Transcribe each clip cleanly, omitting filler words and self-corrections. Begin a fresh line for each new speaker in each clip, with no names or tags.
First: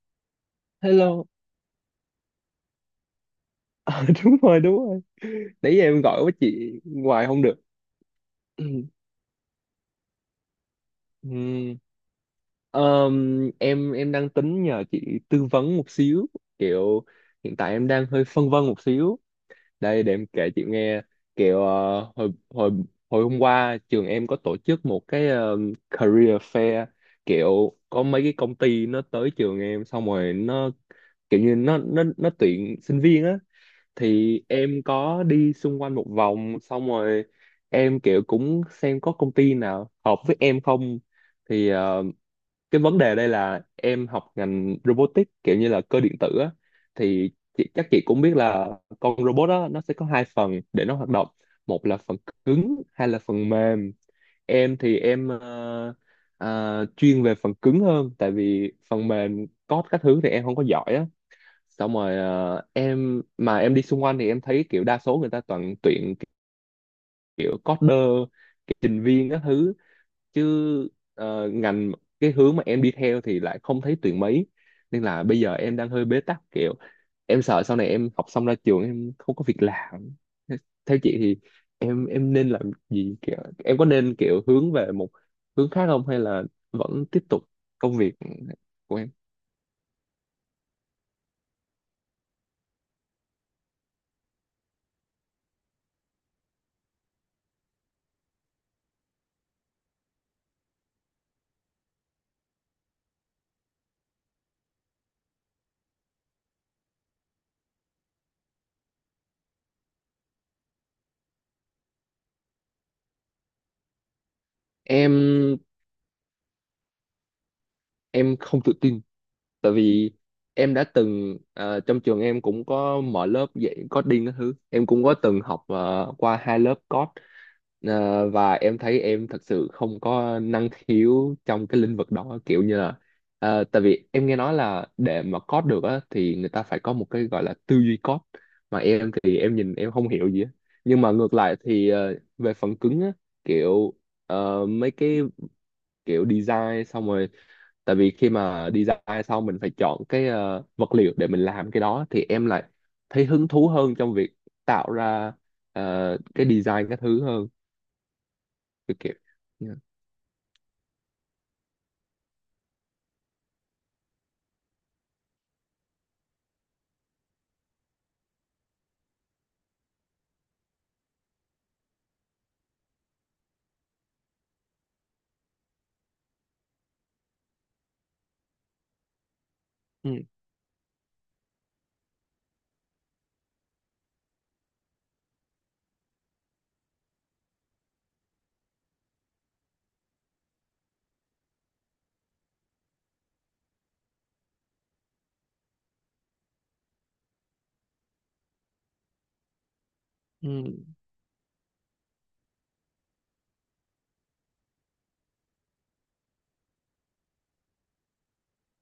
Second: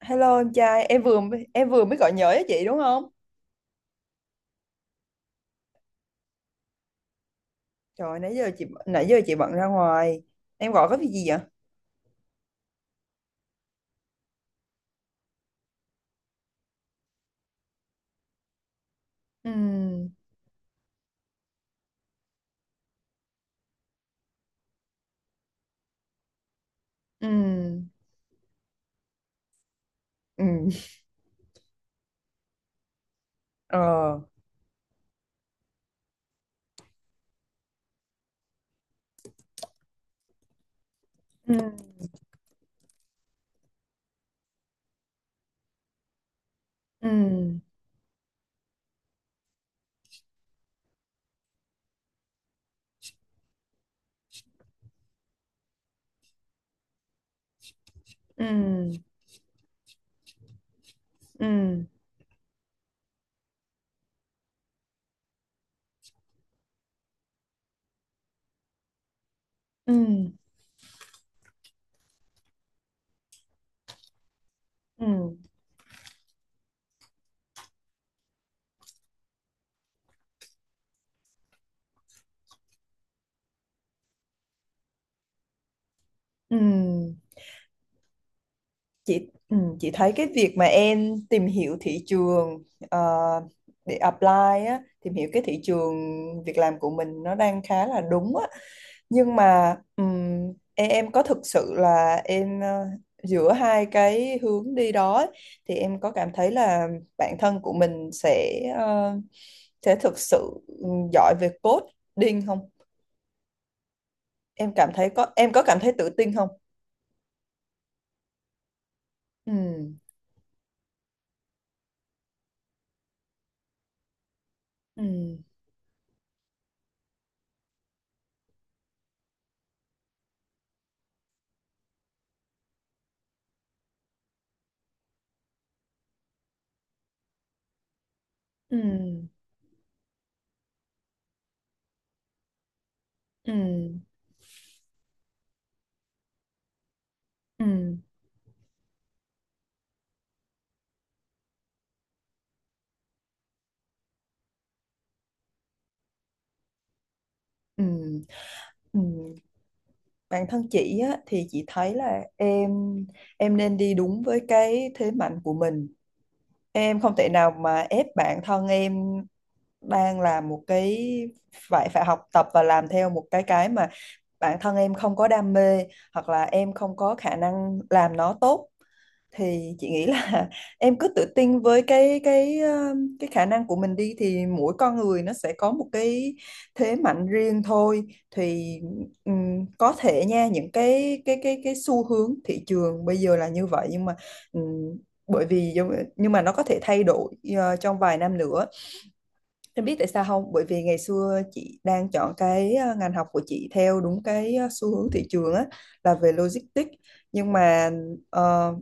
Hello em trai, em vừa
Hello.
em vừa mới gọi nhớ cho chị đúng không?
Ờ, đúng rồi, đúng rồi, nãy giờ em gọi với chị hoài không được.
Trời, nãy giờ chị nãy giờ chị bận ra ngoài. Em gọi có việc gì vậy?
Ừm, em đang tính nhờ chị tư vấn một xíu, kiểu hiện tại em đang hơi phân vân một xíu. Đây
Ừ,
để em kể chị nghe. Kiểu hồi hồi hồi hôm qua trường em có tổ chức một cái career fair,
ừ,
kiểu có mấy cái công ty nó tới trường em, xong rồi
ừ,
nó kiểu như nó tuyển sinh viên á.
ờ,
Thì em có đi xung quanh một vòng, xong rồi em kiểu cũng xem có công ty nào hợp với em không.
ừ,
Thì cái vấn đề đây là em học ngành robotics, kiểu như là cơ điện tử á. Thì
ừ,
chị, chắc chị cũng biết là con robot đó nó sẽ có hai phần để nó hoạt động, một là phần cứng hay là phần mềm. Em thì chuyên về phần cứng hơn, tại vì
ừ,
phần mềm code các thứ thì em không có giỏi á.
ừ,
Xong rồi em mà em đi xung quanh thì em thấy kiểu đa số người ta toàn tuyển kiểu coder, kiểu trình viên các thứ,
ừ,
chứ ờ, ngành cái hướng mà em đi theo thì lại không thấy tuyển mấy. Nên là
ừ,
bây giờ em đang hơi bế tắc, kiểu em sợ sau này em học xong ra trường em không có việc làm. Thế- Theo chị thì em nên làm gì, kiểu em có nên kiểu hướng về một hướng khác không, hay là
ừ.
vẫn tiếp tục công việc của em?
Chị thấy cái việc mà em tìm hiểu thị trường, ờ, để apply á, tìm hiểu cái thị trường việc làm của mình nó đang khá là đúng á. Nhưng mà em có thực sự là giữa hai cái hướng đi đó ấy, thì em có cảm thấy là bản thân của mình sẽ sẽ thực sự giỏi về coding không? Em cảm thấy có em
em
có cảm thấy tự tin không?
em không tự tin, tại
Ừm,
vì em đã từng, trong trường em cũng có mở lớp dạy coding các thứ, em cũng có từng
ừm,
học qua hai lớp code. Ờ, và em thấy em thật sự không có năng khiếu trong cái lĩnh vực đó, kiểu như là tại vì em nghe nói là để mà code được á thì người ta phải có một cái gọi là tư duy code, mà em
ừm,
thì em nhìn em không hiểu gì á. Nhưng mà ngược lại thì về phần cứng á, kiểu
ừm,
mấy cái kiểu design xong rồi, tại
ừm,
vì khi mà design xong mình phải chọn cái vật liệu để mình làm cái đó, thì em lại thấy hứng thú hơn trong việc tạo ra cái design các thứ hơn,
ừm,
kiểu kiểu.
ừm.
Dạ.
Bản thân chị á, thì chị thấy là em nên đi đúng với cái thế mạnh của mình. Em không thể nào mà ép bản thân em đang làm một cái, phải phải học tập và làm theo một cái mà bản thân em không có đam mê hoặc là em không có khả năng làm nó tốt, thì chị nghĩ
Ừ.
là em cứ tự tin với cái khả năng của mình đi. Thì mỗi con người nó sẽ có một cái thế mạnh riêng thôi. Thì có thể nha, những cái xu hướng thị trường bây giờ là như vậy, nhưng mà ừm, bởi vì nó có thể thay đổi trong vài năm nữa. Em biết tại sao không? Bởi vì ngày
Ừ.
xưa chị đang chọn cái ngành học của chị theo đúng cái xu hướng thị trường á, là về logistics. Nhưng mà ờ,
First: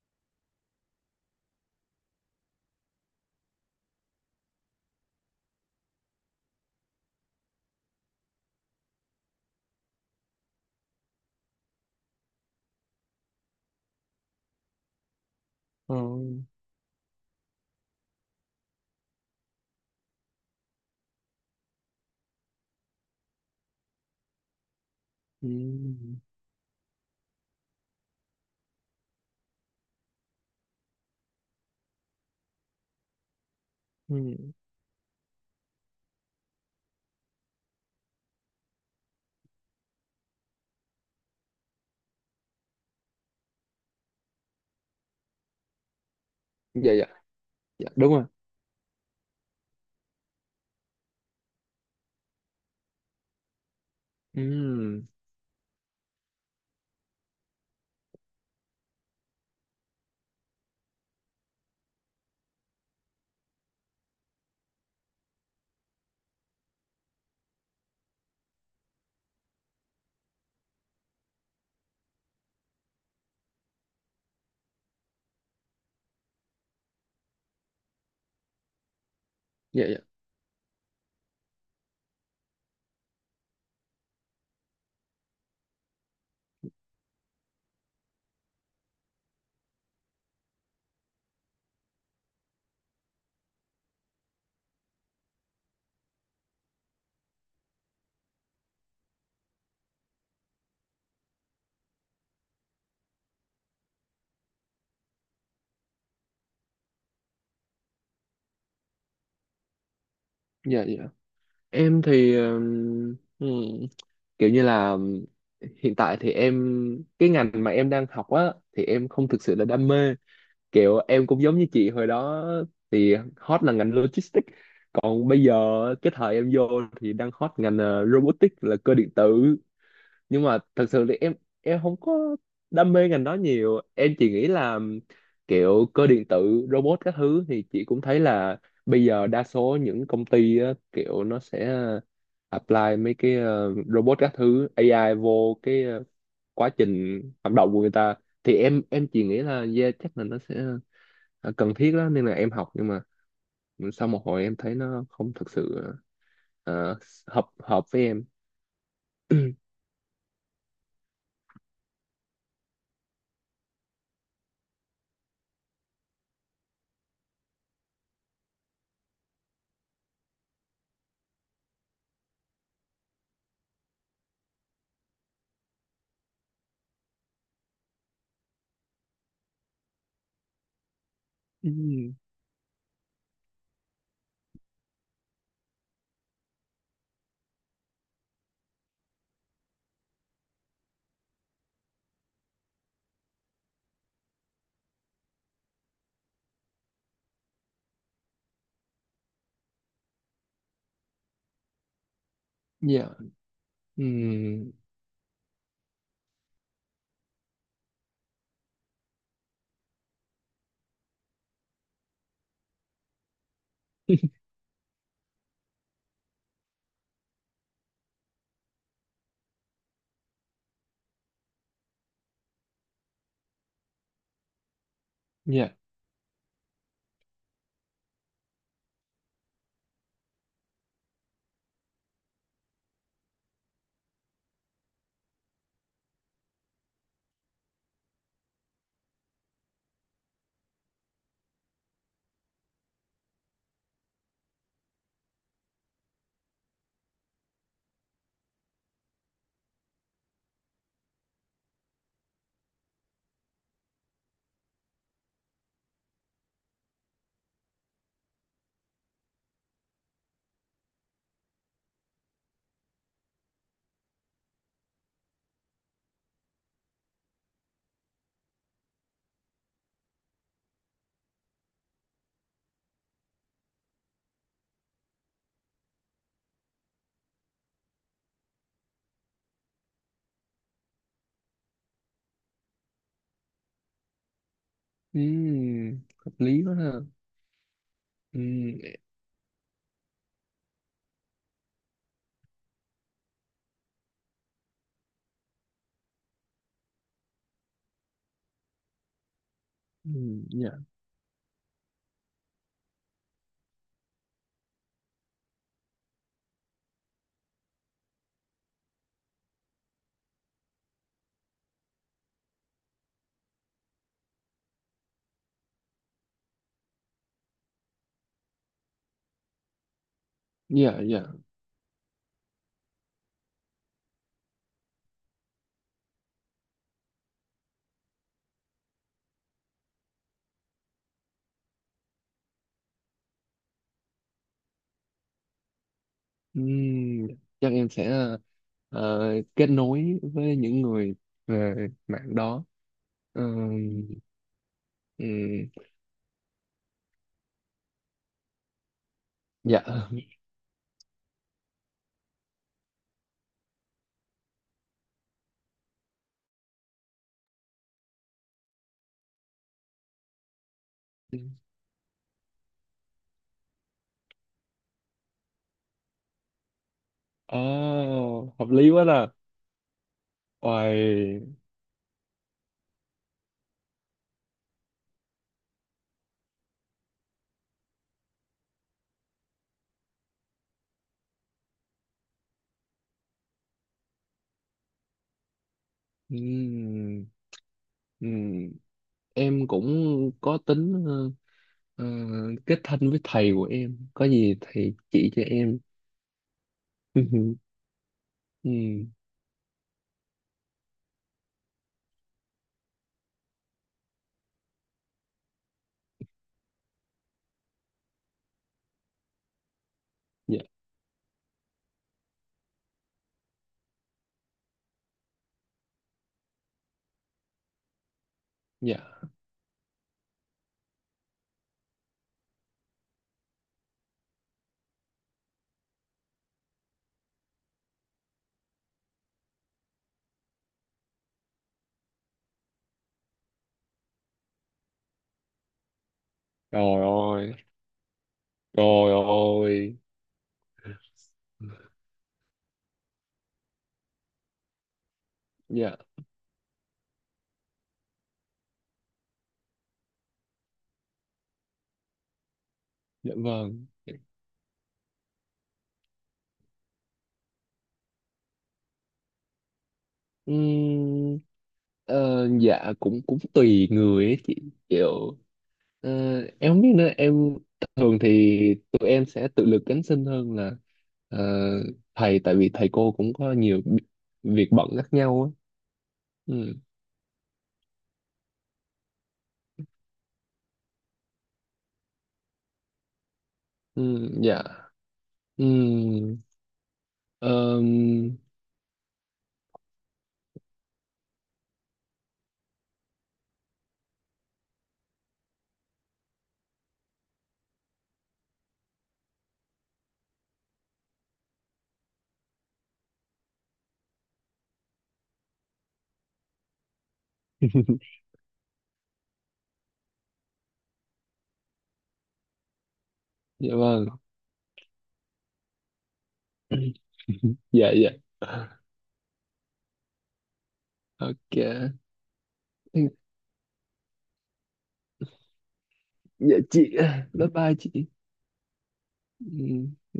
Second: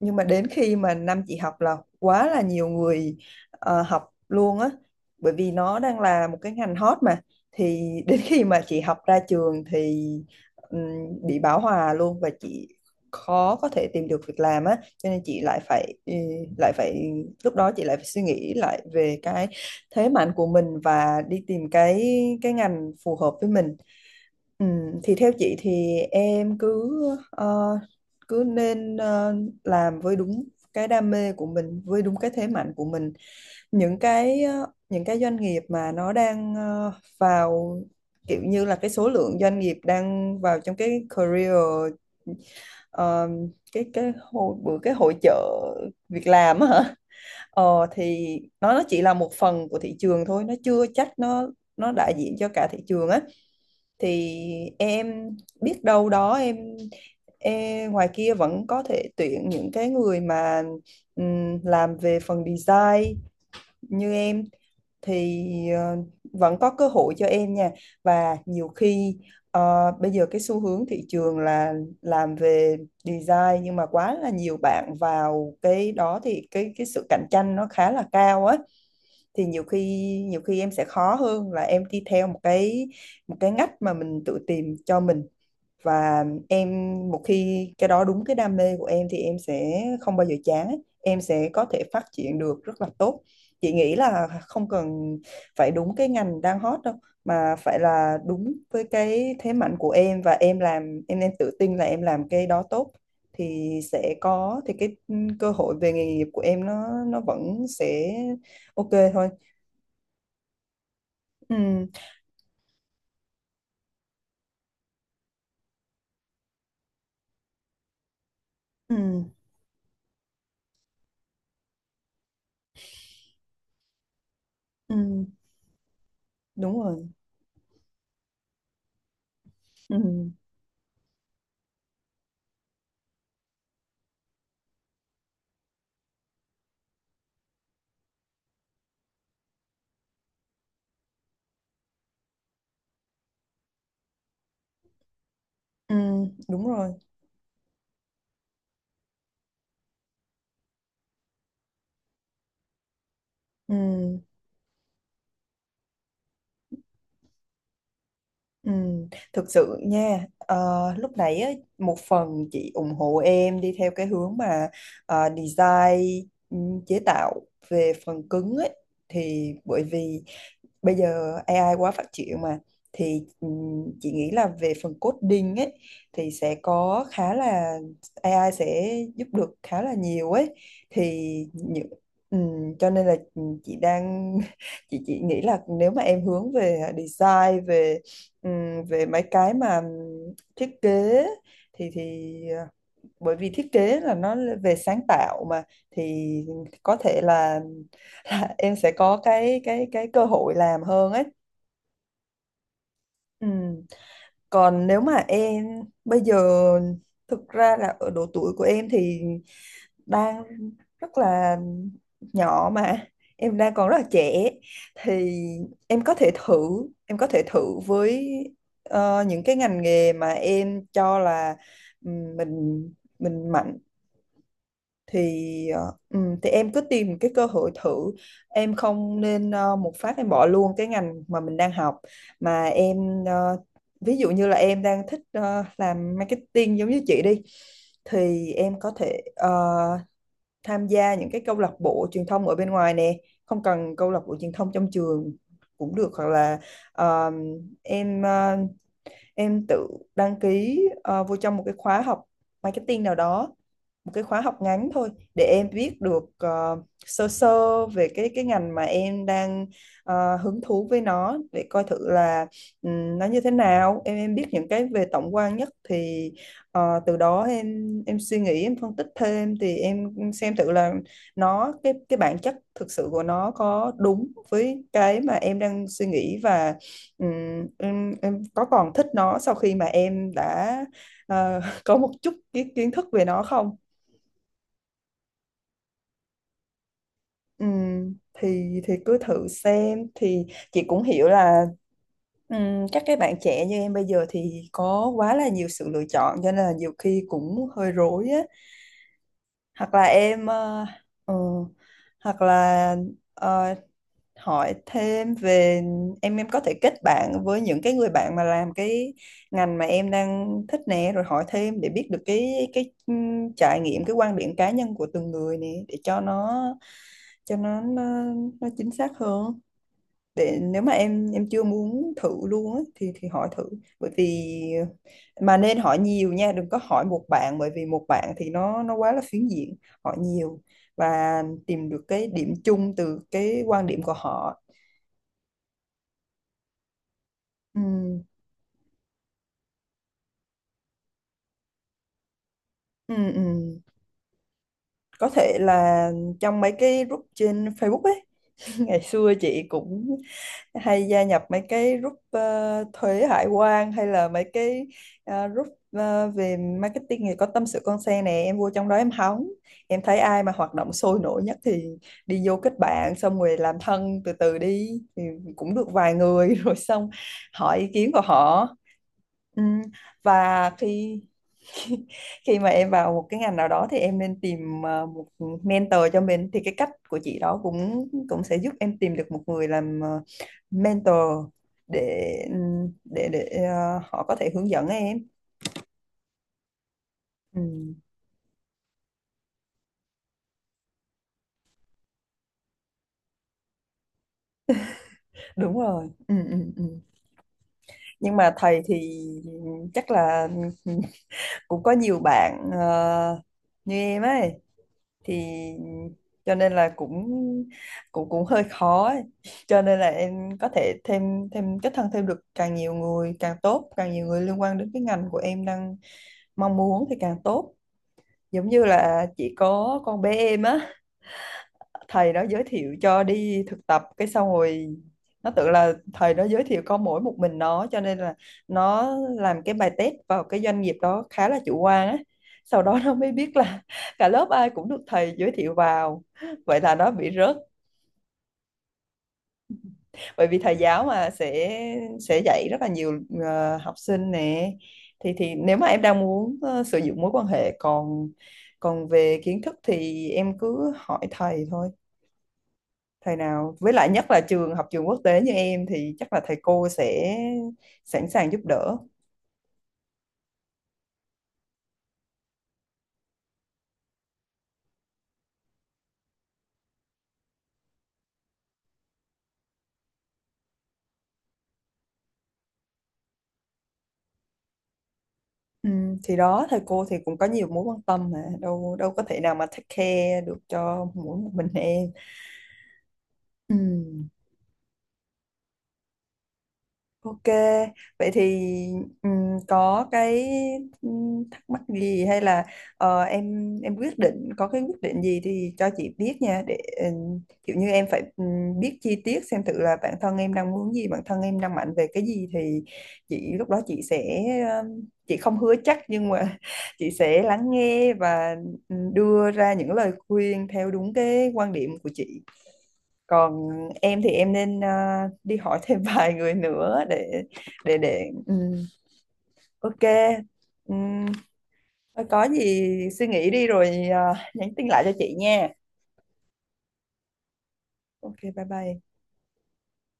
đến khi mà năm chị học là quá là nhiều người học luôn á, bởi vì nó đang là một cái ngành hot mà. Thì đến khi mà chị học ra trường thì bị bão hòa luôn, và chị khó có thể tìm được việc làm á, cho nên chị lại phải,
Ờ.
lại phải lúc đó chị lại phải suy nghĩ lại về cái thế mạnh của mình và đi tìm cái ngành phù hợp với mình. Ừ, thì theo
Ừ.
chị thì em cứ ờ, cứ nên ờ, làm với đúng cái đam mê của mình, với đúng cái thế mạnh của mình. Những
Ừ.
những cái doanh nghiệp mà nó đang vào, kiểu như là cái số lượng doanh nghiệp đang vào trong cái career, ờ, cái hội bữa cái hội chợ việc làm á
Dạ.
hả?
Dạ.
Ờ,
Dạ, đúng rồi.
thì nó chỉ là một phần của thị trường thôi, nó chưa chắc nó đại diện cho cả thị trường á. Thì
Ừ.
em biết đâu đó, em ngoài kia vẫn có thể tuyển những cái người mà làm về phần design như em, thì vẫn có cơ hội cho em nha. Và nhiều khi bây giờ cái xu hướng thị trường là làm về design, nhưng mà quá là nhiều bạn vào cái đó, thì cái sự cạnh tranh nó khá là cao á. Thì nhiều khi
Dạ. Dạ.
nhiều khi em sẽ khó hơn là em đi theo một cái ngách mà mình tự tìm cho mình. Và em, một khi cái đó đúng cái đam mê của em thì em sẽ không bao giờ chán ấy. Em sẽ có thể phát triển được rất là tốt. Chị nghĩ là không cần phải đúng cái ngành đang hot đâu, mà phải là đúng với cái thế mạnh của em, và em làm em nên tự tin là em làm cái đó tốt, thì sẽ có thì cái cơ hội về nghề nghiệp của em nó vẫn sẽ ok thôi.
Dạ. Dạ.
Ừ,
Em thì ừ, kiểu như là hiện tại thì em, cái ngành mà em đang học á, thì em
ừ,
không thực sự là đam mê. Kiểu em cũng giống như chị hồi đó thì hot là ngành logistics,
ừ,
còn bây giờ cái thời em vô
đúng rồi
thì đang hot ngành robotics là cơ điện tử.
ừ,
Nhưng mà thật sự thì em không có đam mê ngành đó nhiều, em chỉ nghĩ là kiểu cơ điện tử robot các thứ thì chị cũng thấy là bây giờ đa số những công ty á, kiểu nó sẽ apply mấy cái robot các thứ AI vô cái
ừ, đúng
quá
rồi
trình hoạt động của người ta. Thì em chỉ nghĩ là yeah, chắc là nó sẽ cần thiết đó, nên là em học. Nhưng mà sau
ừ.
một hồi em thấy nó không thực sự ờ, hợp hợp với em.
Ừ, thực sự nha, lúc nãy á, một phần chị ủng hộ em đi theo cái hướng mà design, ừ, chế tạo về phần cứng ấy, thì bởi vì bây giờ AI quá phát triển mà. Thì chị nghĩ là về phần coding ấy thì sẽ có khá là, AI sẽ giúp được khá là nhiều ấy. Thì những
Ừm,
cho nên là chị đang chị nghĩ là nếu mà em hướng về design, về về mấy cái mà thiết kế, thì bởi vì thiết kế là nó về sáng tạo mà, thì có thể là em sẽ có cái cơ hội làm hơn ấy.
dạ.
Ừ.
Ừm,
Còn nếu mà em bây giờ, thực ra là ở độ tuổi của em thì đang rất là nhỏ mà, em đang còn rất là trẻ, thì em có thể thử em có thể thử với những cái ngành nghề mà em cho là ừ, mình mình mạnh, thì
dạ.
thì em cứ tìm cái cơ hội thử. Em không nên một phát em bỏ luôn cái ngành mà mình đang học, mà em ví dụ như là em đang thích làm marketing giống như chị đi, thì em có thể tham gia những cái câu lạc bộ truyền thông ở bên ngoài nè, không cần câu lạc bộ truyền thông trong trường cũng được, hoặc là ờ, em ờ, em tự đăng ký vô trong một cái khóa học marketing nào đó, một cái khóa học ngắn thôi, để em biết được sơ sơ về cái ngành mà em đang hứng thú với nó, để coi thử là nó như thế nào, em biết những cái về tổng quan nhất. Thì từ đó em suy nghĩ, em phân tích thêm, thì em xem thử là nó, cái bản chất thực sự của nó có đúng với cái mà em đang suy nghĩ, và em có còn thích nó sau khi mà em đã có một chút kiến kiến thức về nó không.
Hợp lý quá ha. Ừm,
Thì thì cứ thử xem thì chị cũng hiểu là các cái bạn trẻ như em bây giờ thì có quá là nhiều sự lựa chọn, cho nên là nhiều khi cũng hơi rối á. Hoặc là em,
dạ
ừ, hoặc là ờ, hỏi thêm về, em có thể kết bạn với những cái người bạn mà làm cái ngành mà em đang thích nè, rồi hỏi thêm để biết được cái trải nghiệm, cái quan điểm cá nhân của từng người nè, để cho nó, cho nó nó, nó chính xác hơn. Để nếu mà
dạ dạ.
em chưa muốn thử luôn á, thì hỏi thử. Bởi vì mà nên hỏi nhiều nha, đừng có hỏi một bạn, bởi vì một bạn thì nó quá là phiến diện. Hỏi nhiều và tìm được cái điểm chung từ cái quan điểm của họ.
Ừm, chắc
Ừ,
em sẽ ờ, kết nối với những người về mạng đó.
ừ.
Ừm,
Có thể
ừm,
là trong mấy cái group trên Facebook ấy. Ngày xưa chị
dạ.
cũng hay gia nhập mấy cái group thuế hải quan, hay là mấy cái group về marketing thì có tâm sự con xe nè, em vô trong đó em hóng, em thấy ai mà hoạt động sôi nổi nhất thì đi vô kết bạn, xong rồi làm thân từ từ đi, thì cũng được vài người rồi xong hỏi ý kiến của
Oh,
họ.
hợp lý quá là.
Ừ. Và khi
Ôi,
khi, khi mà em vào một cái ngành nào đó thì em nên tìm một mentor cho mình. Thì cái cách của chị đó cũng cũng sẽ giúp em tìm được một người làm mentor để để để họ có thể hướng dẫn em.
ừm,
ừ,
ừm. Em cũng có tính ờ, kết thân với thầy của em, có gì thầy chỉ cho
đúng
em.
rồi ừ, ừ, ừ. Nhưng mà thầy thì
Ừ,
chắc là cũng có nhiều bạn như em ấy, thì cho nên là cũng cũng cũng hơi khó ấy. Cho nên là em
dạ
có thể thêm thêm kết thân thêm được càng nhiều người càng tốt, càng nhiều người liên quan đến cái ngành của em đang mong muốn thì càng tốt. Giống như
dạ.
là chỉ có con bé em á, thầy đó giới thiệu cho đi thực tập, cái xong rồi nó tưởng là thầy đó giới thiệu có mỗi một mình nó, cho nên là nó làm cái bài test vào cái doanh nghiệp đó khá là chủ quan á. Sau đó nó mới biết là cả lớp ai cũng được thầy giới thiệu vào, vậy là
Trời
nó bị
ơi.
rớt.
Trời ơi.
Bởi vì thầy giáo mà sẽ dạy rất là nhiều học sinh nè, thì nếu mà
Dạ.
em đang muốn sử dụng mối quan hệ. Còn còn về kiến thức thì em cứ hỏi thầy thôi,
Dạ
thầy nào
vâng.
với lại nhất là trường học, trường quốc tế như em thì chắc là thầy cô sẽ sẵn sàng giúp đỡ.
Ừm, dạ cũng cũng tùy người ấy chị, kiểu ờ, em không biết nữa, em thường thì tụi em sẽ tự lực cánh sinh hơn là ờ, thầy, tại vì thầy cô cũng có nhiều việc bận khác nhau á.
Ừ, thì đó,
Ừ.
thầy cô thì cũng có nhiều mối quan tâm mà, đâu đâu có thể nào mà take care được cho mỗi một mình em. Ừ.
Ừ, dạ. Ừ,
Ok, vậy
ờm,
thì có cái thắc mắc gì, hay là em quyết định, có cái quyết định gì thì cho chị biết nha, để kiểu như em phải biết chi tiết, xem thử là bản thân em đang muốn gì, bản thân em đang mạnh về cái gì, thì chị lúc đó sẽ chị không hứa chắc, nhưng mà chị sẽ lắng nghe và đưa ra những lời khuyên theo đúng cái quan điểm của chị. Còn
dạ vâng.
em thì em nên đi hỏi thêm vài người nữa để
Dạ,
để
dạ.
để ừm, ok. Ừm,
Ok.
có gì suy nghĩ đi rồi nhắn tin lại cho chị nha.
Dạ chị, bye bye chị.
Ok, bye bye.
Ừ.